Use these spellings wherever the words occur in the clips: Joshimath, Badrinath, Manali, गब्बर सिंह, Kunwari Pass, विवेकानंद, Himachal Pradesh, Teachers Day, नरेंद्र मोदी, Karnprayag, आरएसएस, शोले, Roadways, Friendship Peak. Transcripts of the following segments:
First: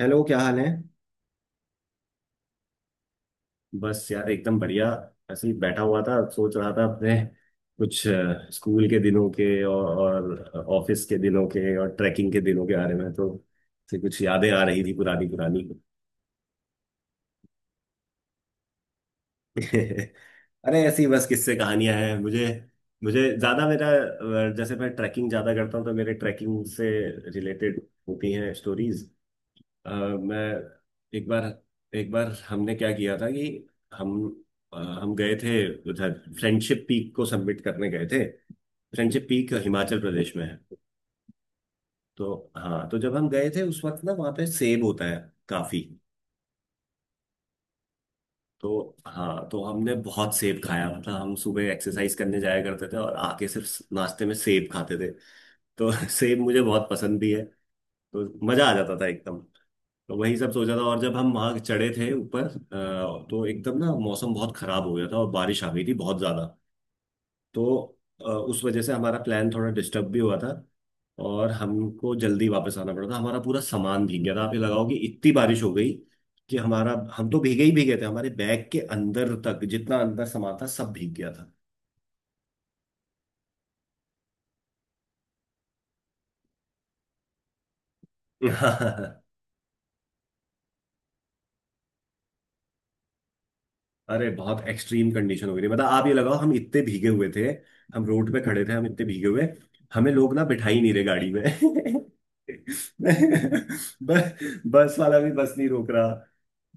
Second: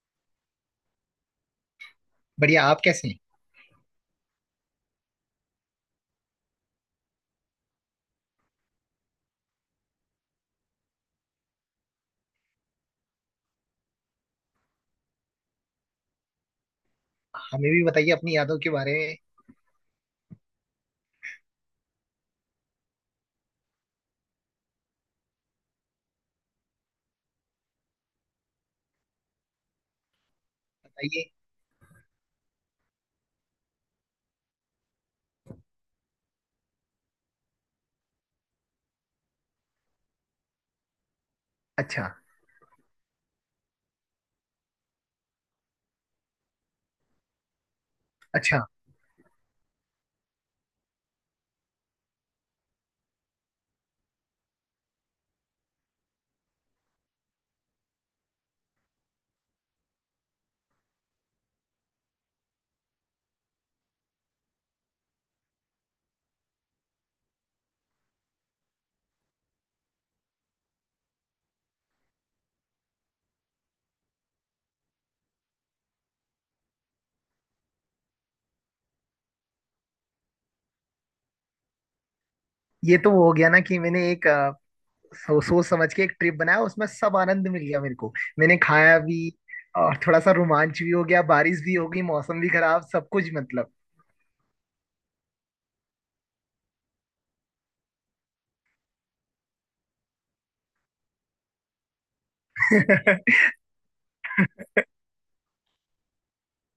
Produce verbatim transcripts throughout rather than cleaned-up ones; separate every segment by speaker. Speaker 1: Hello, क्या हाल है।
Speaker 2: बढ़िया। आप कैसे हैं।
Speaker 1: बस यार एकदम बढ़िया। ऐसे ही बैठा हुआ था, सोच रहा था अपने कुछ अ, स्कूल के दिनों के और, और ऑफिस के दिनों के और ट्रैकिंग के दिनों के बारे में, तो से कुछ यादें आ रही थी पुरानी पुरानी।
Speaker 2: हमें भी बताइए अपनी यादों के बारे में।
Speaker 1: अरे ऐसी बस किस्से कहानियां हैं मुझे मुझे ज्यादा मेरा अ, जैसे मैं ट्रैकिंग ज्यादा करता हूँ, तो मेरे ट्रैकिंग से रिलेटेड होती हैं स्टोरीज। अ, मैं एक
Speaker 2: बताइए।
Speaker 1: बार, एक बार हमने क्या किया था कि हम अ, हम गए थे उधर। फ्रेंडशिप पीक को सबमिट करने गए थे। फ्रेंडशिप पीक हिमाचल प्रदेश में है।
Speaker 2: अच्छा।
Speaker 1: तो हाँ, तो जब हम गए थे उस वक्त ना वहाँ पे सेब होता है काफी।
Speaker 2: अच्छा,
Speaker 1: तो हाँ, तो हमने बहुत सेब खाया, मतलब हम सुबह एक्सरसाइज करने जाया करते थे और आके सिर्फ नाश्ते में सेब खाते थे। तो सेब मुझे बहुत पसंद भी है, तो मजा आ जाता था एकदम। तो वही सब सोचा था। और जब हम वहां चढ़े थे ऊपर अ, तो एकदम ना मौसम बहुत खराब हो गया था और बारिश आ गई थी बहुत ज्यादा। तो अ, उस वजह से हमारा प्लान थोड़ा डिस्टर्ब भी हुआ था और हमको जल्दी वापस आना पड़ा था। हमारा पूरा सामान भीग गया था। आप ये लगाओ कि इतनी बारिश हो गई कि हमारा हम तो भीगे ही भीगे थे, हमारे बैग के अंदर तक जितना अंदर सामान था सब भीग गया था।
Speaker 2: ये तो हो गया ना कि मैंने एक अ, सो, सोच समझ के एक ट्रिप बनाया, उसमें सब आनंद मिल गया मेरे को। मैंने खाया भी और थोड़ा सा रोमांच भी हो गया, बारिश भी हो गई, मौसम भी खराब, सब कुछ मतलब।
Speaker 1: अरे बहुत एक्सट्रीम कंडीशन हो गई थी। मतलब आप ये लगाओ हम इतने भीगे हुए थे, हम रोड पे खड़े थे, हम इतने भीगे हुए हमें लोग ना बिठा ही नहीं रहे गाड़ी में। बस बस वाला भी बस नहीं रोक रहा।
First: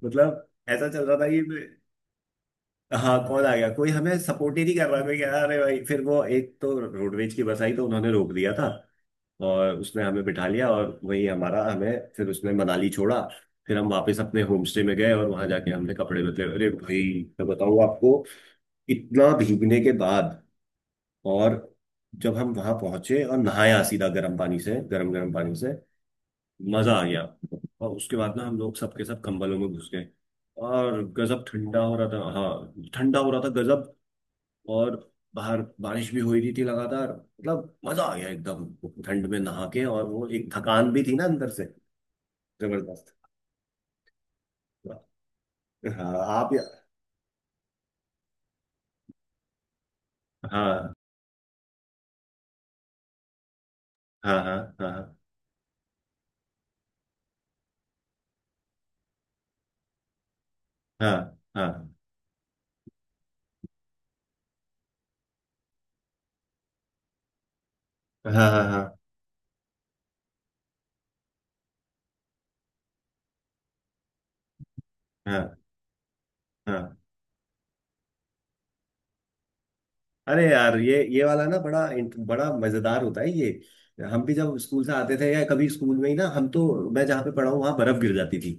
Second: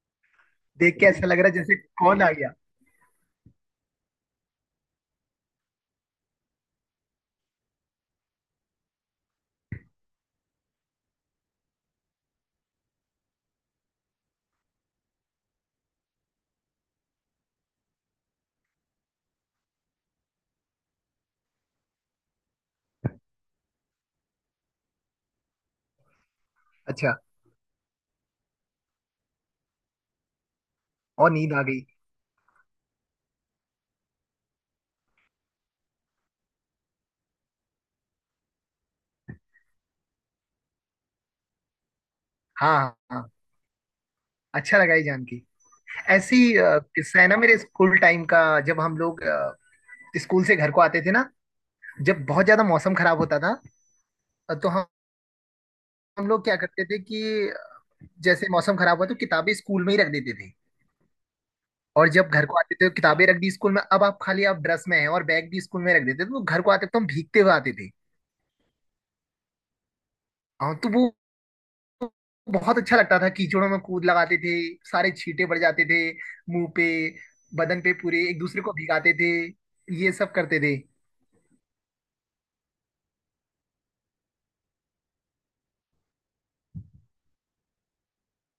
Speaker 1: मतलब ऐसा
Speaker 2: देख
Speaker 1: चल
Speaker 2: के
Speaker 1: रहा
Speaker 2: ऐसा
Speaker 1: था
Speaker 2: लग
Speaker 1: कि
Speaker 2: रहा है
Speaker 1: मैं-
Speaker 2: जैसे कौन आ गया।
Speaker 1: हाँ कौन आ गया, कोई हमें सपोर्ट ही नहीं कर रहा। कोई कह रहा अरे भाई, फिर वो एक तो रोडवेज की बस आई तो उन्होंने रोक दिया था और उसने हमें बिठा लिया। और वही हमारा हमें फिर उसने मनाली छोड़ा। फिर हम वापस अपने होम स्टे में गए और वहां जाके हमने कपड़े बदले। अरे भाई, मैं बताऊँ आपको, इतना भीगने के बाद और जब हम वहां पहुंचे और नहाया सीधा गर्म पानी से, गर्म गर्म पानी से, मजा आ
Speaker 2: अच्छा।
Speaker 1: गया। और उसके बाद ना हम लोग सबके सब कंबलों में घुस गए। और
Speaker 2: और
Speaker 1: गजब
Speaker 2: नींद आ
Speaker 1: ठंडा
Speaker 2: गई।
Speaker 1: हो रहा था, हाँ ठंडा हो रहा था गजब। और बाहर बारिश भी हो रही थी लगातार, मतलब मजा आ गया एकदम। ठंड में नहा के और वो एक थकान भी थी ना अंदर से
Speaker 2: हाँ हाँ
Speaker 1: जबरदस्त।
Speaker 2: हाँ, अच्छा लगा ये जान के।
Speaker 1: हाँ
Speaker 2: ऐसी
Speaker 1: आप।
Speaker 2: अ, किस्सा है ना मेरे स्कूल टाइम का। जब हम लोग अ, स्कूल से घर को
Speaker 1: हाँ
Speaker 2: आते थे ना, जब बहुत ज्यादा मौसम खराब होता था
Speaker 1: हाँ हाँ।
Speaker 2: तो
Speaker 1: हाँ
Speaker 2: हम लोग क्या करते थे कि जैसे मौसम खराब हुआ तो किताबें स्कूल में ही रख देते थे।
Speaker 1: हाँ हाँ।
Speaker 2: और जब घर को आते थे तो किताबें रख दी स्कूल में, अब आप खाली, आप ड्रेस में हैं, और बैग भी स्कूल में रख देते थे तो घर को आते तो हम भीगते हुए आते थे।
Speaker 1: हाँ हाँ हाँ। हाँ
Speaker 2: हाँ, तो वो बहुत अच्छा लगता था। कीचड़ों में कूद लगाते थे, सारे छींटे पड़
Speaker 1: हाँ
Speaker 2: जाते थे मुंह पे,
Speaker 1: हाँ।
Speaker 2: बदन पे पूरे, एक दूसरे को भिगाते थे, ये सब
Speaker 1: अरे
Speaker 2: करते थे।
Speaker 1: यार, ये ये वाला ना बड़ा इंट- बड़ा मजेदार होता है ये। हम भी जब स्कूल से आते थे या कभी स्कूल में ही ना, हम तो मैं जहाँ पे पढ़ा हूँ वहां बर्फ गिर जाती थी।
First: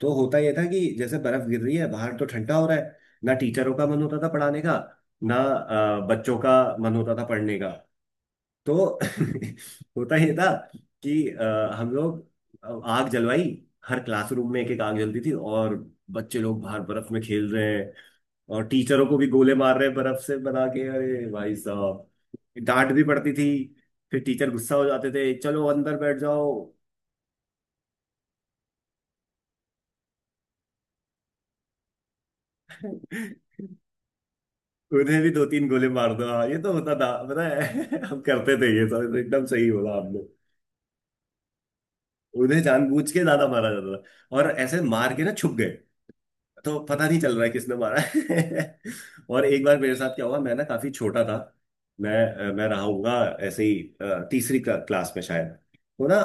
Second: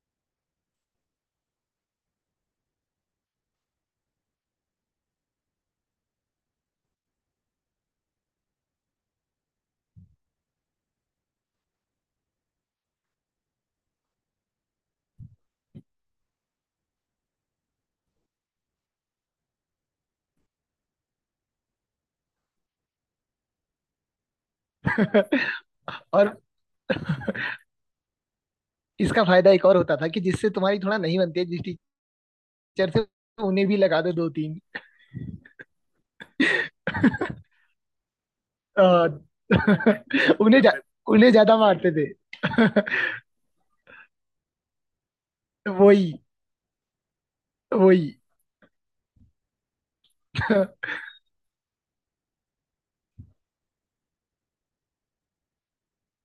Speaker 1: तो होता ये था कि जैसे बर्फ गिर रही है बाहर तो ठंडा हो रहा है, ना टीचरों का मन होता था पढ़ाने का, ना अ, बच्चों का मन होता था पढ़ने का। तो होता ये था कि अ, हम लोग अ, आग जलवाई। हर क्लासरूम में एक एक आग जलती थी और बच्चे लोग बाहर बर्फ में खेल रहे हैं और टीचरों को भी गोले मार रहे हैं बर्फ से बना के। अरे भाई साहब, डांट भी पड़ती थी, फिर टीचर गुस्सा हो जाते थे, चलो अंदर बैठ
Speaker 2: और
Speaker 1: जाओ।
Speaker 2: इसका फायदा एक और होता था कि जिससे तुम्हारी थोड़ा नहीं बनती है, जिस टीचर से, उन्हें भी लगा दो दो तीन।
Speaker 1: उन्हें भी दो तीन गोले मार दो। हाँ ये तो होता था, पता है। हम करते थे ये
Speaker 2: आ,
Speaker 1: सब, एकदम सही बोला आपने।
Speaker 2: उन्हें जा, उन्हें ज्यादा मारते थे।
Speaker 1: उन्हें जानबूझ के ज्यादा मारा जाता था और ऐसे मार के ना छुप गए
Speaker 2: वही।
Speaker 1: तो पता नहीं चल रहा है किसने मारा
Speaker 2: वही।
Speaker 1: है। और एक बार मेरे साथ क्या हुआ, मैं ना काफी छोटा था। मैं अ, मैं रहा हूँगा ऐसे ही अ, तीसरी क्ला, क्लास में शायद। तो ना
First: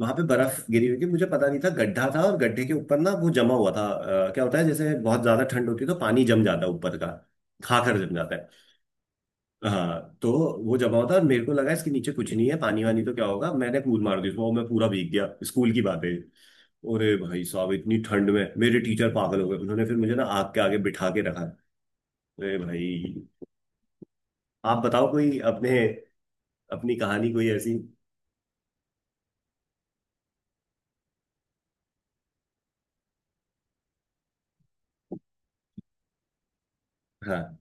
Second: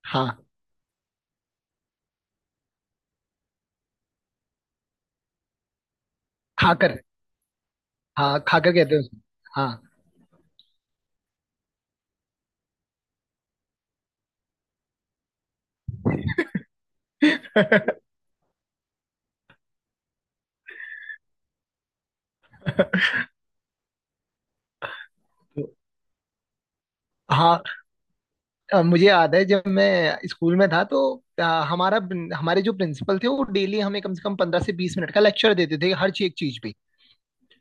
Speaker 1: वहां पे
Speaker 2: हाँ
Speaker 1: बर्फ गिरी हुई थी, मुझे पता नहीं था गड्ढा था और गड्ढे के ऊपर ना वो जमा हुआ था। अ, क्या होता है जैसे बहुत ज्यादा ठंड होती है तो पानी जम जाता है ऊपर
Speaker 2: खाकर।
Speaker 1: का। खाकर जम जाता
Speaker 2: हाँ
Speaker 1: है।
Speaker 2: खाकर कहते हैं उसको। हाँ।
Speaker 1: हाँ तो वो जमा होता है और मेरे को लगा इसके नीचे कुछ नहीं है, पानी वानी तो क्या होगा, मैंने कूद मार दी उसमें और मैं पूरा भीग गया। स्कूल की बात है। अरे भाई साहब, इतनी ठंड में मेरे टीचर पागल हो गए, उन्होंने फिर मुझे ना आग के आगे बिठा के रखा। अरे भाई, आप बताओ कोई
Speaker 2: तो,
Speaker 1: अपने, अपनी कहानी कोई
Speaker 2: हाँ,
Speaker 1: ऐसी।
Speaker 2: अ, मुझे याद है जब मैं स्कूल में था तो, अ, हमारा हमारे जो प्रिंसिपल थे वो डेली हमें कम से कम पंद्रह से बीस मिनट का लेक्चर देते थे हर चीज, एक चीज पे,
Speaker 1: हाँ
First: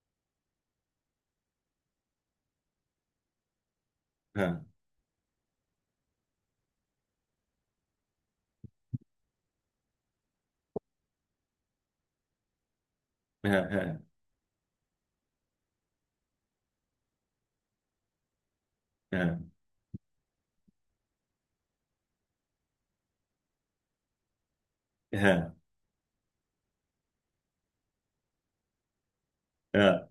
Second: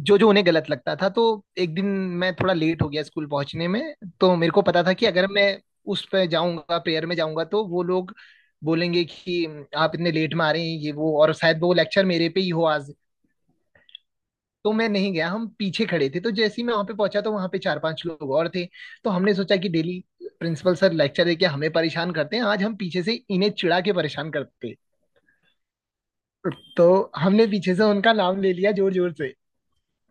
Speaker 2: जो जो उन्हें गलत लगता था। तो एक दिन मैं थोड़ा लेट हो गया स्कूल पहुंचने में। तो मेरे को
Speaker 1: हाँ
Speaker 2: पता था कि अगर मैं उस पे जाऊंगा, प्रेयर में जाऊंगा, तो वो लोग बोलेंगे कि आप इतने लेट में आ रहे हैं ये वो, और शायद वो लेक्चर मेरे पे ही हो आज।
Speaker 1: हाँ हाँ।
Speaker 2: तो मैं नहीं गया, हम पीछे खड़े थे। तो जैसे ही मैं वहां पे पहुंचा तो वहां पे चार पांच लोग और थे। तो हमने
Speaker 1: हाँ
Speaker 2: सोचा कि डेली प्रिंसिपल सर लेक्चर देके हमें परेशान करते हैं, आज हम पीछे से इन्हें चिढ़ा के परेशान करते हैं।
Speaker 1: हाँ
Speaker 2: तो हमने पीछे से उनका नाम ले लिया जोर जोर से।
Speaker 1: हाँ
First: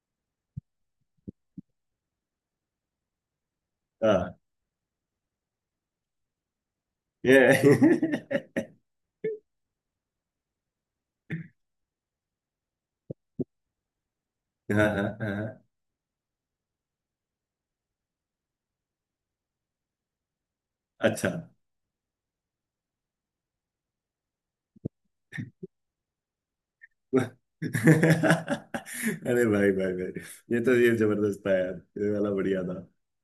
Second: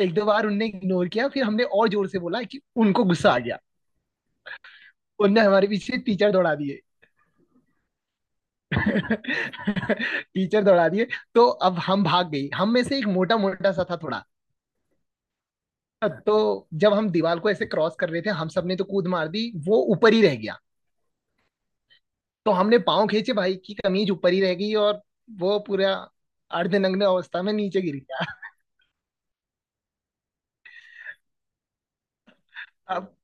Speaker 2: एक दो बार उनने इग्नोर किया, फिर हमने और जोर से बोला कि उनको गुस्सा आ गया।
Speaker 1: हाँ।
Speaker 2: उनने हमारे पीछे टीचर दौड़ा दिए।
Speaker 1: ये
Speaker 2: टीचर दौड़ा दिए। तो अब हम भाग गए। हम में से एक मोटा मोटा सा था थोड़ा,
Speaker 1: हाँ हाँ हाँ।
Speaker 2: तो जब हम दीवार को ऐसे क्रॉस कर रहे थे, हम सबने तो कूद मार दी, वो ऊपर ही रह गया।
Speaker 1: अच्छा।
Speaker 2: तो हमने पाँव खींचे, भाई की कमीज ऊपर ही रह गई और वो पूरा अर्धनग्न अवस्था में नीचे गिर गया।
Speaker 1: अरे भाई भाई भाई, ये तो ये जबरदस्त था यार। ये वाला बढ़िया था।
Speaker 2: अब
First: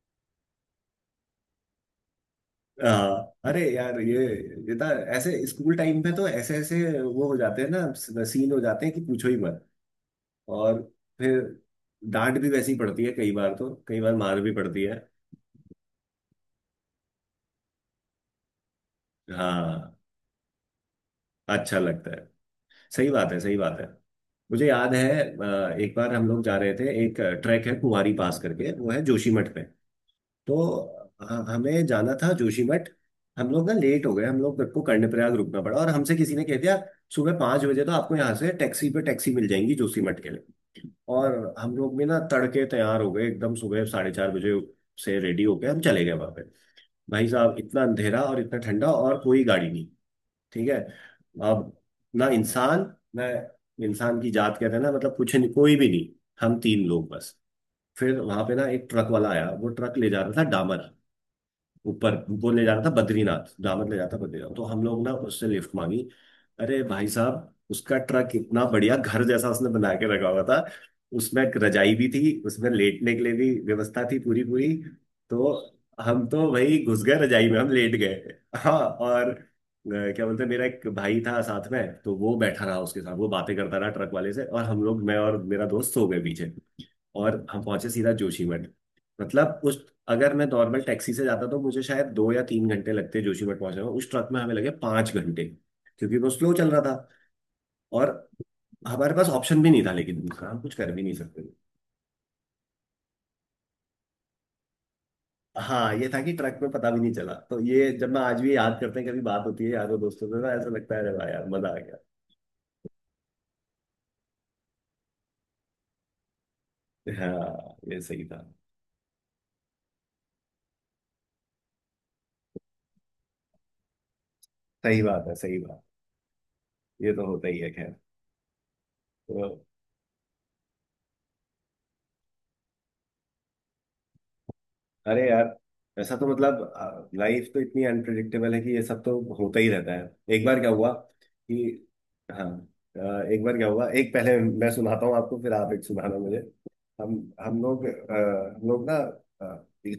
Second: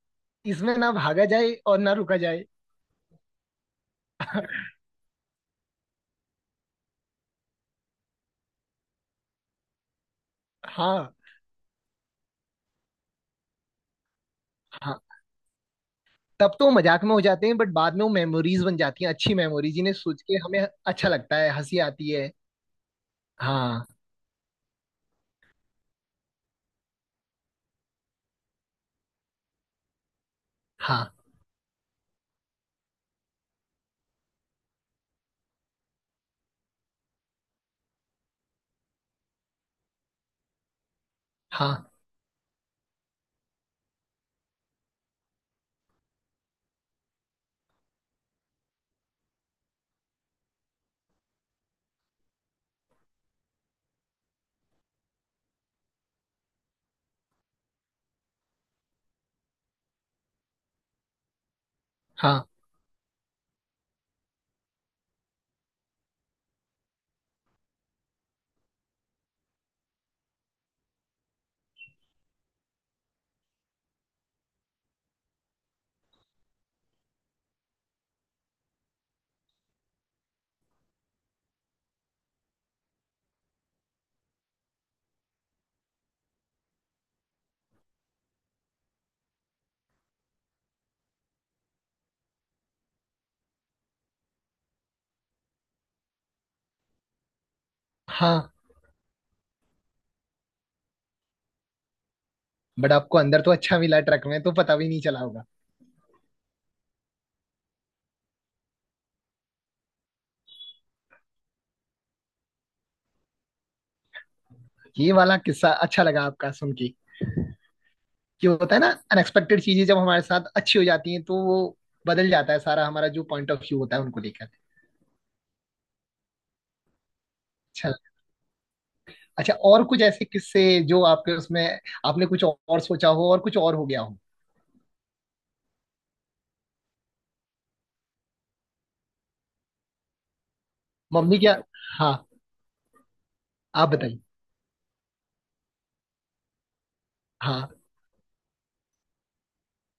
Speaker 2: इसमें ना भागा जाए और ना रुका जाए।
Speaker 1: हाँ। अरे यार, ये ये था। ऐसे स्कूल टाइम पे तो ऐसे ऐसे वो हो जाते हैं ना, सीन हो जाते हैं कि पूछो ही मत। और
Speaker 2: हाँ।
Speaker 1: फिर डांट भी वैसी पड़ती है कई बार, तो कई बार मार भी पड़ती है।
Speaker 2: हाँ, तब तो वो मजाक में हो जाते हैं, बट बाद में वो मेमोरीज बन जाती हैं, अच्छी मेमोरीज, जिन्हें
Speaker 1: हाँ।
Speaker 2: सोच के हमें अच्छा लगता है,
Speaker 1: अच्छा
Speaker 2: हंसी
Speaker 1: लगता
Speaker 2: आती
Speaker 1: है।
Speaker 2: है।
Speaker 1: सही बात है, सही बात है।
Speaker 2: हाँ।
Speaker 1: मुझे याद है अ, एक बार हम लोग जा रहे थे, एक ट्रैक है कुंवारी पास करके, वो है जोशीमठ पे। तो
Speaker 2: हाँ
Speaker 1: ह- हमें जाना था जोशीमठ। हम लोग ना लेट हो गए, हम लोग को कर्णप्रयाग रुकना पड़ा और हमसे किसी ने कह दिया सुबह पाँच बजे तो आपको यहाँ से टैक्सी पे टैक्सी मिल जाएंगी जोशीमठ के लिए। और हम
Speaker 2: हाँ
Speaker 1: लोग भी ना तड़के तैयार हो गए एकदम सुबह साढ़े चार बजे से रेडी होके हम चले गए वहां। भाई साहब, इतना अंधेरा और इतना ठंडा और कोई गाड़ी नहीं। ठीक है। अब ना इंसान, ना इंसान की जात कहते हैं ना, मतलब कुछ नहीं, कोई भी नहीं। हम तीन लोग बस। फिर वहां पे ना एक ट्रक वाला आया, वो ट्रक ले जा रहा था डामर ऊपर।
Speaker 2: हाँ
Speaker 1: वो ले जाना था बद्रीनाथ, दामन ले जाता बद्रीनाथ, तो हम लोग ना उससे लिफ्ट मांगी। अरे भाई साहब, उसका ट्रक इतना बढ़िया घर जैसा उसने बना के रखा हुआ था। उसमें एक रजाई भी थी, उसमें लेटने के लिए भी व्यवस्था थी पूरी पूरी। तो हम तो भाई घुस गए रजाई में, हम लेट गए। हाँ और अ, क्या बोलते हैं, मेरा एक भाई था साथ में, तो वो बैठा रहा उसके साथ, वो बातें करता रहा ट्रक वाले से और हम लोग, मैं और मेरा दोस्त सो गए पीछे। और हम पहुंचे सीधा जोशीमठ। मतलब उस, अगर मैं नॉर्मल टैक्सी से जाता तो मुझे शायद दो या तीन घंटे लगते जोशीमठ पहुंचने में, उस ट्रक में हमें लगे पांच घंटे, क्योंकि वो स्लो चल रहा था। और
Speaker 2: हाँ।
Speaker 1: हमारे पास ऑप्शन भी नहीं था, लेकिन दूसरा हम कुछ कर भी नहीं सकते।
Speaker 2: बट आपको अंदर तो अच्छा मिला ट्रक में, तो पता भी नहीं चला होगा।
Speaker 1: हाँ ये था कि ट्रक में पता भी नहीं चला, तो ये जब मैं आज भी याद करते हैं, कभी बात होती है यारों दोस्तों से ना, ऐसा लगता है अरे वाह यार मजा आ गया।
Speaker 2: ये वाला किस्सा अच्छा लगा आपका सुन के।
Speaker 1: हाँ ये सही था।
Speaker 2: क्यों, होता है ना, अनएक्सपेक्टेड चीजें जब हमारे साथ अच्छी हो जाती हैं तो वो बदल जाता है सारा, हमारा जो पॉइंट ऑफ व्यू होता है उनको लेकर।
Speaker 1: सही बात है, सही बात। ये तो होता ही है, खैर।
Speaker 2: अच्छा।
Speaker 1: तो
Speaker 2: अच्छा, और कुछ ऐसे किस्से जो आपके उसमें, आपने कुछ और सोचा हो और कुछ और हो गया हो।
Speaker 1: अरे यार, ऐसा तो मतलब लाइफ तो इतनी अनप्रिडिक्टेबल है कि ये सब तो होता ही रहता है। एक बार क्या हुआ
Speaker 2: मम्मी क्या।
Speaker 1: कि
Speaker 2: हाँ,
Speaker 1: हाँ अ, एक बार क्या हुआ,
Speaker 2: आप
Speaker 1: एक
Speaker 2: बताइए।
Speaker 1: पहले मैं सुनाता हूँ आपको, फिर आप एक सुनाना मुझे। हम हम
Speaker 2: हाँ।
Speaker 1: लोग अ, हम लोग ना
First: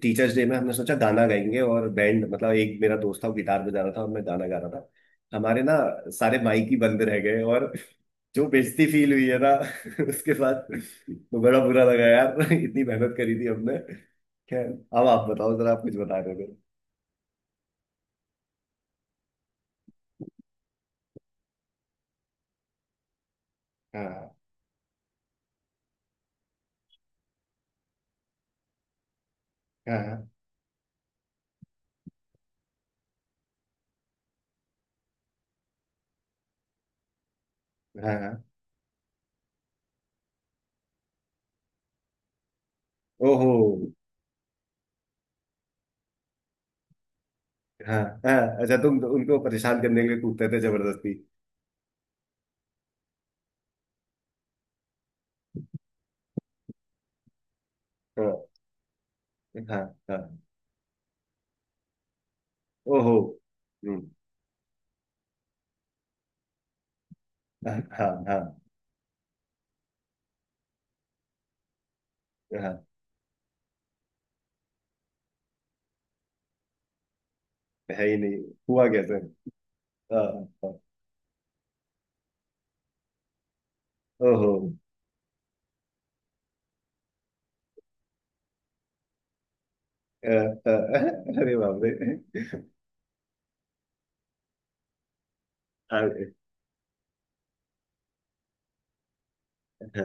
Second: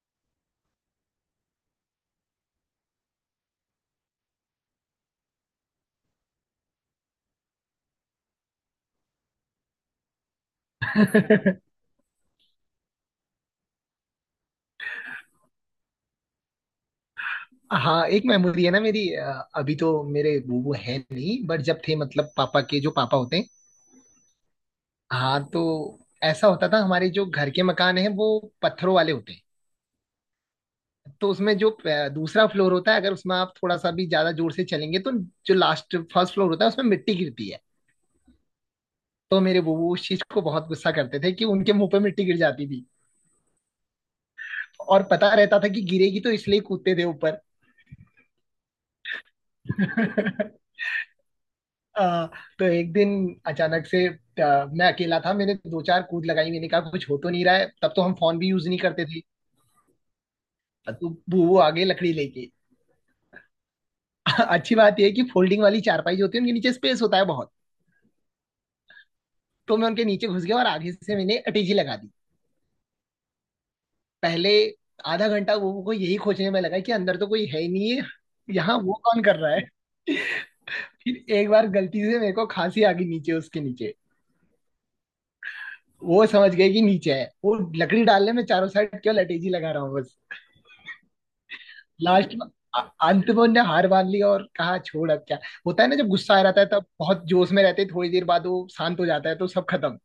Speaker 1: टीचर्स डे में हमने सोचा गाना गाएंगे और बैंड, मतलब एक मेरा दोस्त था वो गिटार बजा रहा था और मैं गाना गा रहा था। हमारे ना सारे माइक ही बंद रह गए और जो बेइज्जती फील हुई है ना। उसके बाद तो बड़ा बुरा लगा यार। इतनी मेहनत करी थी हमने। खैर, अब आप बताओ जरा, आप कुछ बता रहे थे।
Speaker 2: हाँ, एक मेमोरी है ना मेरी। अ, अभी तो मेरे बूबू है नहीं, बट जब थे, मतलब पापा के जो पापा होते हैं।
Speaker 1: हाँ
Speaker 2: हाँ, तो ऐसा होता था, हमारे जो घर के मकान है वो पत्थरों वाले होते हैं।
Speaker 1: हाँ
Speaker 2: तो उसमें जो अ, दूसरा फ्लोर होता है, अगर उसमें आप थोड़ा सा भी ज्यादा जोर से चलेंगे तो जो लास्ट फर्स्ट फ्लोर होता है उसमें मिट्टी गिरती है।
Speaker 1: हाँ हाँ।
Speaker 2: तो मेरे बूबू उस चीज को बहुत गुस्सा करते थे कि उनके मुंह पे मिट्टी गिर जाती थी।
Speaker 1: ओहो।
Speaker 2: और पता रहता था कि गिरेगी, तो इसलिए कूदते थे ऊपर।
Speaker 1: हाँ हाँ। अच्छा, तुम तो उनको परेशान करने के लिए कूदते थे जबरदस्ती।
Speaker 2: अ, तो एक दिन अचानक से, अ, मैं अकेला था, मैंने दो चार कूद लगाई, मैंने कहा कुछ हो तो नहीं रहा है। तब तो हम
Speaker 1: हाँ
Speaker 2: फोन भी यूज नहीं करते थे।
Speaker 1: हाँ हाँ।
Speaker 2: तो वो वो आ गए लकड़ी लेके।
Speaker 1: ओहो। हम्म।
Speaker 2: अच्छी बात यह है कि फोल्डिंग वाली चारपाई जो होती है उनके नीचे स्पेस होता है बहुत।
Speaker 1: हाँ हाँ हाँ
Speaker 2: तो मैं उनके नीचे घुस गया और आगे से मैंने अटैची लगा दी।
Speaker 1: हाँ,
Speaker 2: पहले आधा घंटा वो को यही खोजने में लगा कि अंदर तो कोई है ही नहीं है,
Speaker 1: है ही नहीं।
Speaker 2: यहाँ
Speaker 1: हुआ
Speaker 2: वो
Speaker 1: कैसे।
Speaker 2: कौन कर रहा है।
Speaker 1: हाँ हाँ,
Speaker 2: फिर एक बार गलती से मेरे को खांसी आ गई नीचे, उसके नीचे।
Speaker 1: ओहो।
Speaker 2: वो समझ गए कि नीचे है वो। लकड़ी डालने में, चारों साइड केवल अटैची लगा रहा हूँ।
Speaker 1: अ, अ, अरे बाप रे।
Speaker 2: लास्ट में, अ- अंत में उनने हार मान ली और कहा छोड़, अब क्या। होता है ना, जब
Speaker 1: हाँ
Speaker 2: गुस्सा आ जाता है तब बहुत जोश में रहते हैं, थोड़ी देर बाद वो शांत हो जाता है तो सब खत्म।
Speaker 1: हाँ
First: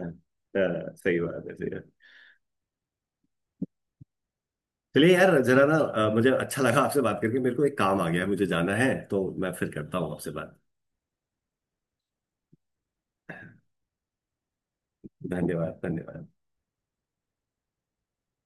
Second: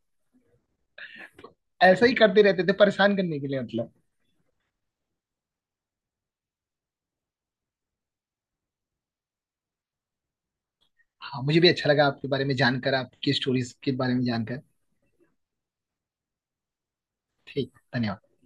Speaker 1: हाँ, सही बात है सही बात है।
Speaker 2: ऐसा ही करते रहते थे परेशान करने के लिए मतलब।
Speaker 1: चलिए यार, जरा ना अ, मुझे अच्छा लगा आपसे बात करके, मेरे को एक काम आ गया है, मुझे जाना है, तो मैं फिर करता हूँ आपसे बात।
Speaker 2: हाँ, मुझे भी अच्छा लगा आपके बारे में जानकर, आपकी स्टोरीज के बारे में जानकर।
Speaker 1: धन्यवाद धन्यवाद।
Speaker 2: ठीक, धन्यवाद।